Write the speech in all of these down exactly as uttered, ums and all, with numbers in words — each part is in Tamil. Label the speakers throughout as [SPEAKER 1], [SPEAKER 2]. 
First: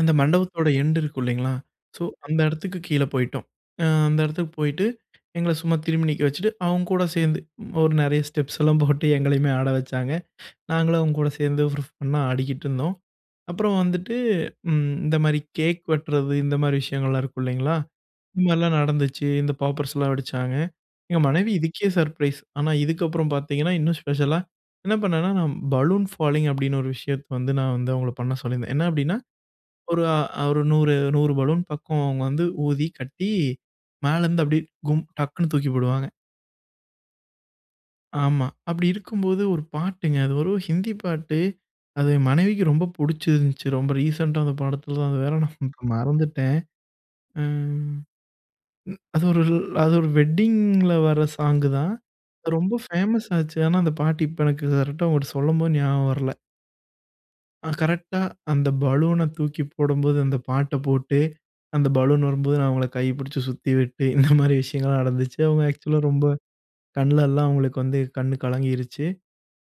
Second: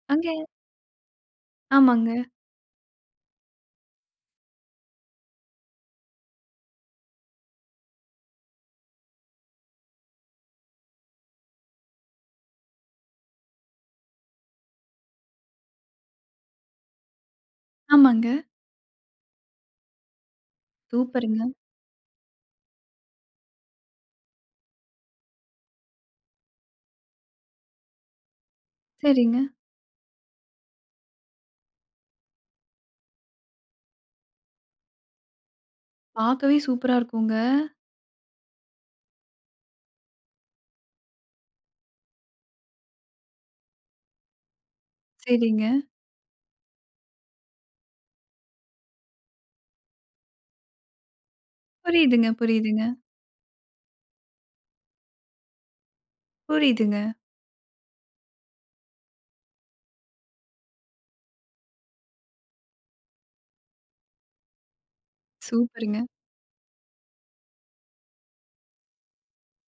[SPEAKER 1] அந்த
[SPEAKER 2] அங்க
[SPEAKER 1] மண்டபத்தோட எண்ட் இருக்கு இல்லைங்களா, ஸோ
[SPEAKER 2] ஆமாங்க.
[SPEAKER 1] அந்த இடத்துக்கு கீழ போய்ட்டோம். அ அந்த இடத்துக்கு போயிட்டு, எங்கள சும்மா திரும்பி நிக்க வச்சுட்டு. அவங்க கூட சேர்ந்து ஒரு நிறைய ஸ்டெப்ஸ்லாம் போட்டு எங்களையுமே ஆட வச்சாங்க. நாங்களும் அவங்க கூட சேர்ந்து ஃபண்ணா ஆடிட்டு இருந்தோம். அப்புறம் வந்துட்டு இந்த மாதிரி கேக் வெட்டுறது இந்த மாதிரி விஷயங்கள்லாம் இருக்கு இல்லைங்களா,
[SPEAKER 2] ஆமாங்க.
[SPEAKER 1] இந்த மாதிரிலாம் நடந்துச்சு. இந்த பாப்பர்ஸ்லாம் வெடிச்சாங்க. எங்க
[SPEAKER 2] சூப்பர்ங்க.
[SPEAKER 1] மனைவி இதுக்கே சர்ப்ரைஸ். ஆனா இதுக்கப்புறம் பார்த்தீங்கன்னா இன்னும் ஸ்பெஷலா என்ன பண்ணேன்னா நான் "பலூன் ஃபாலிங்" அப்படின்னு ஒரு விஷயத்த வந்து நான் வந்து அவங்கள பண்ண சொல்லியிருந்தேன். என்ன அப்படின்னா
[SPEAKER 2] சரிங்க.
[SPEAKER 1] ஒரு நூறு, நூறு பலூன் பக்கம் அவங்க வந்து ஊதி கட்டி மேல இருந்து அப்படியே கும் டக்குனு தூக்கி போடுவாங்க.
[SPEAKER 2] பாக்கவே சூப்பர்ரா இருக்குங்க.
[SPEAKER 1] ஆமா. அப்படி இருக்கும்போது ஒரு பாட்டுங்க. அது வெறும் ஹிந்தி பாட்டு. அது மனைவிக்கு ரொம்ப பிடிச்சிருந்துச்சு ரொம்ப ரீசென்ட்டா வந்த படத்தில தான் அது வேற நான்
[SPEAKER 2] சரிங்க.
[SPEAKER 1] மறந்துட்டேன். ம் அது ஒரு அது ஒரு வெட்டிங்கில வர சாங் தான்.
[SPEAKER 2] புரியுதுங்க
[SPEAKER 1] ரொம்ப
[SPEAKER 2] புரியுதுங்க.
[SPEAKER 1] ஃபேமஸ் ஆச்சு. ஆனா அந்த பாட்டு இப்போ எனக்கு கரெக்ட்டா, ஒரு சொல்லும்போது ஞாபகம் வரல.
[SPEAKER 2] புரியுதுங்க.
[SPEAKER 1] கரெக்ட்டா அந்த பலூன தூக்கி போடும்போது. அந்த பாட்ட போட்டு அந்த பலூன் வரும்போது நான் அவங்கள கை பிடிச்சு சுத்திவிட்டு இந்த மாரி விஷயங்கள்லாம் நடந்துச்சு. அவங்க ஆக்சுவலா
[SPEAKER 2] சூப்பர்ங்க.
[SPEAKER 1] ரொம்ப கண்ல எல்லாம் அவங்களுக்கு வந்து கண் கலங்கிடுச்சு.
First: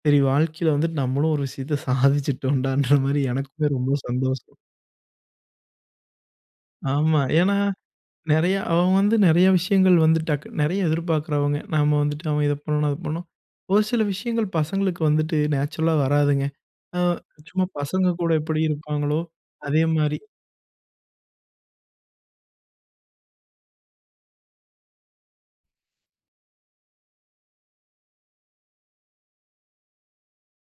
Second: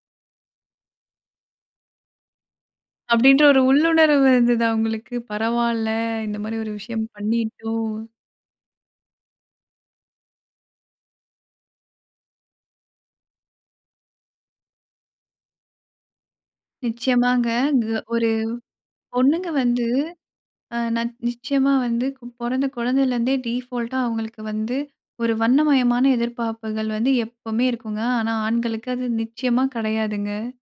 [SPEAKER 1] "சரி வாழ்க்கையில வந்துட்டு நம்மளும் ஒரு விஷயத்த சாதிச்சிட்டோம்ண்டன்ற" மாரி
[SPEAKER 2] அப்படின்ற ஒரு
[SPEAKER 1] எனக்குமே ரொம்ப
[SPEAKER 2] உள்ளுணர்வு
[SPEAKER 1] சந்தோஷம்.
[SPEAKER 2] இருந்தது அவங்களுக்கு. பரவாயில்ல இந்த மாதிரி ஒரு விஷயம்
[SPEAKER 1] ஆமா. ஏன்னா,
[SPEAKER 2] பண்ணிட்டோம்.
[SPEAKER 1] நிறைய அவன் வந்து நிறைய விஷயங்கள் வந்து டக் நிறைய எதிர்பார்க்கிறவங்க. நாம வந்துட்டு அவன் இத பண்ணணும், அத பண்ணும். ஒரு சில விஷயங்கள் பசங்களுக்கு வந்துட்டு நேச்சுரல்லா வராதுங்க.
[SPEAKER 2] நிச்சயமாங்க
[SPEAKER 1] சும்மா
[SPEAKER 2] க
[SPEAKER 1] பசங்க
[SPEAKER 2] ஒரு
[SPEAKER 1] கூட எப்படி இருப்பாங்களோ
[SPEAKER 2] பொண்ணுங்க
[SPEAKER 1] அதே
[SPEAKER 2] வந்து
[SPEAKER 1] மாதிரி.
[SPEAKER 2] நச் நிச்சயமா வந்து பொறந்த குழந்தையிலேருந்தே டிஃபால்ட்டா அவங்களுக்கு வந்து ஒரு வண்ணமயமான எதிர்பார்ப்புகள் வந்து எப்பவுமே இருக்குங்க. ஆனா ஆண்களுக்கு அது நிச்சயமா கிடையாதுங்க.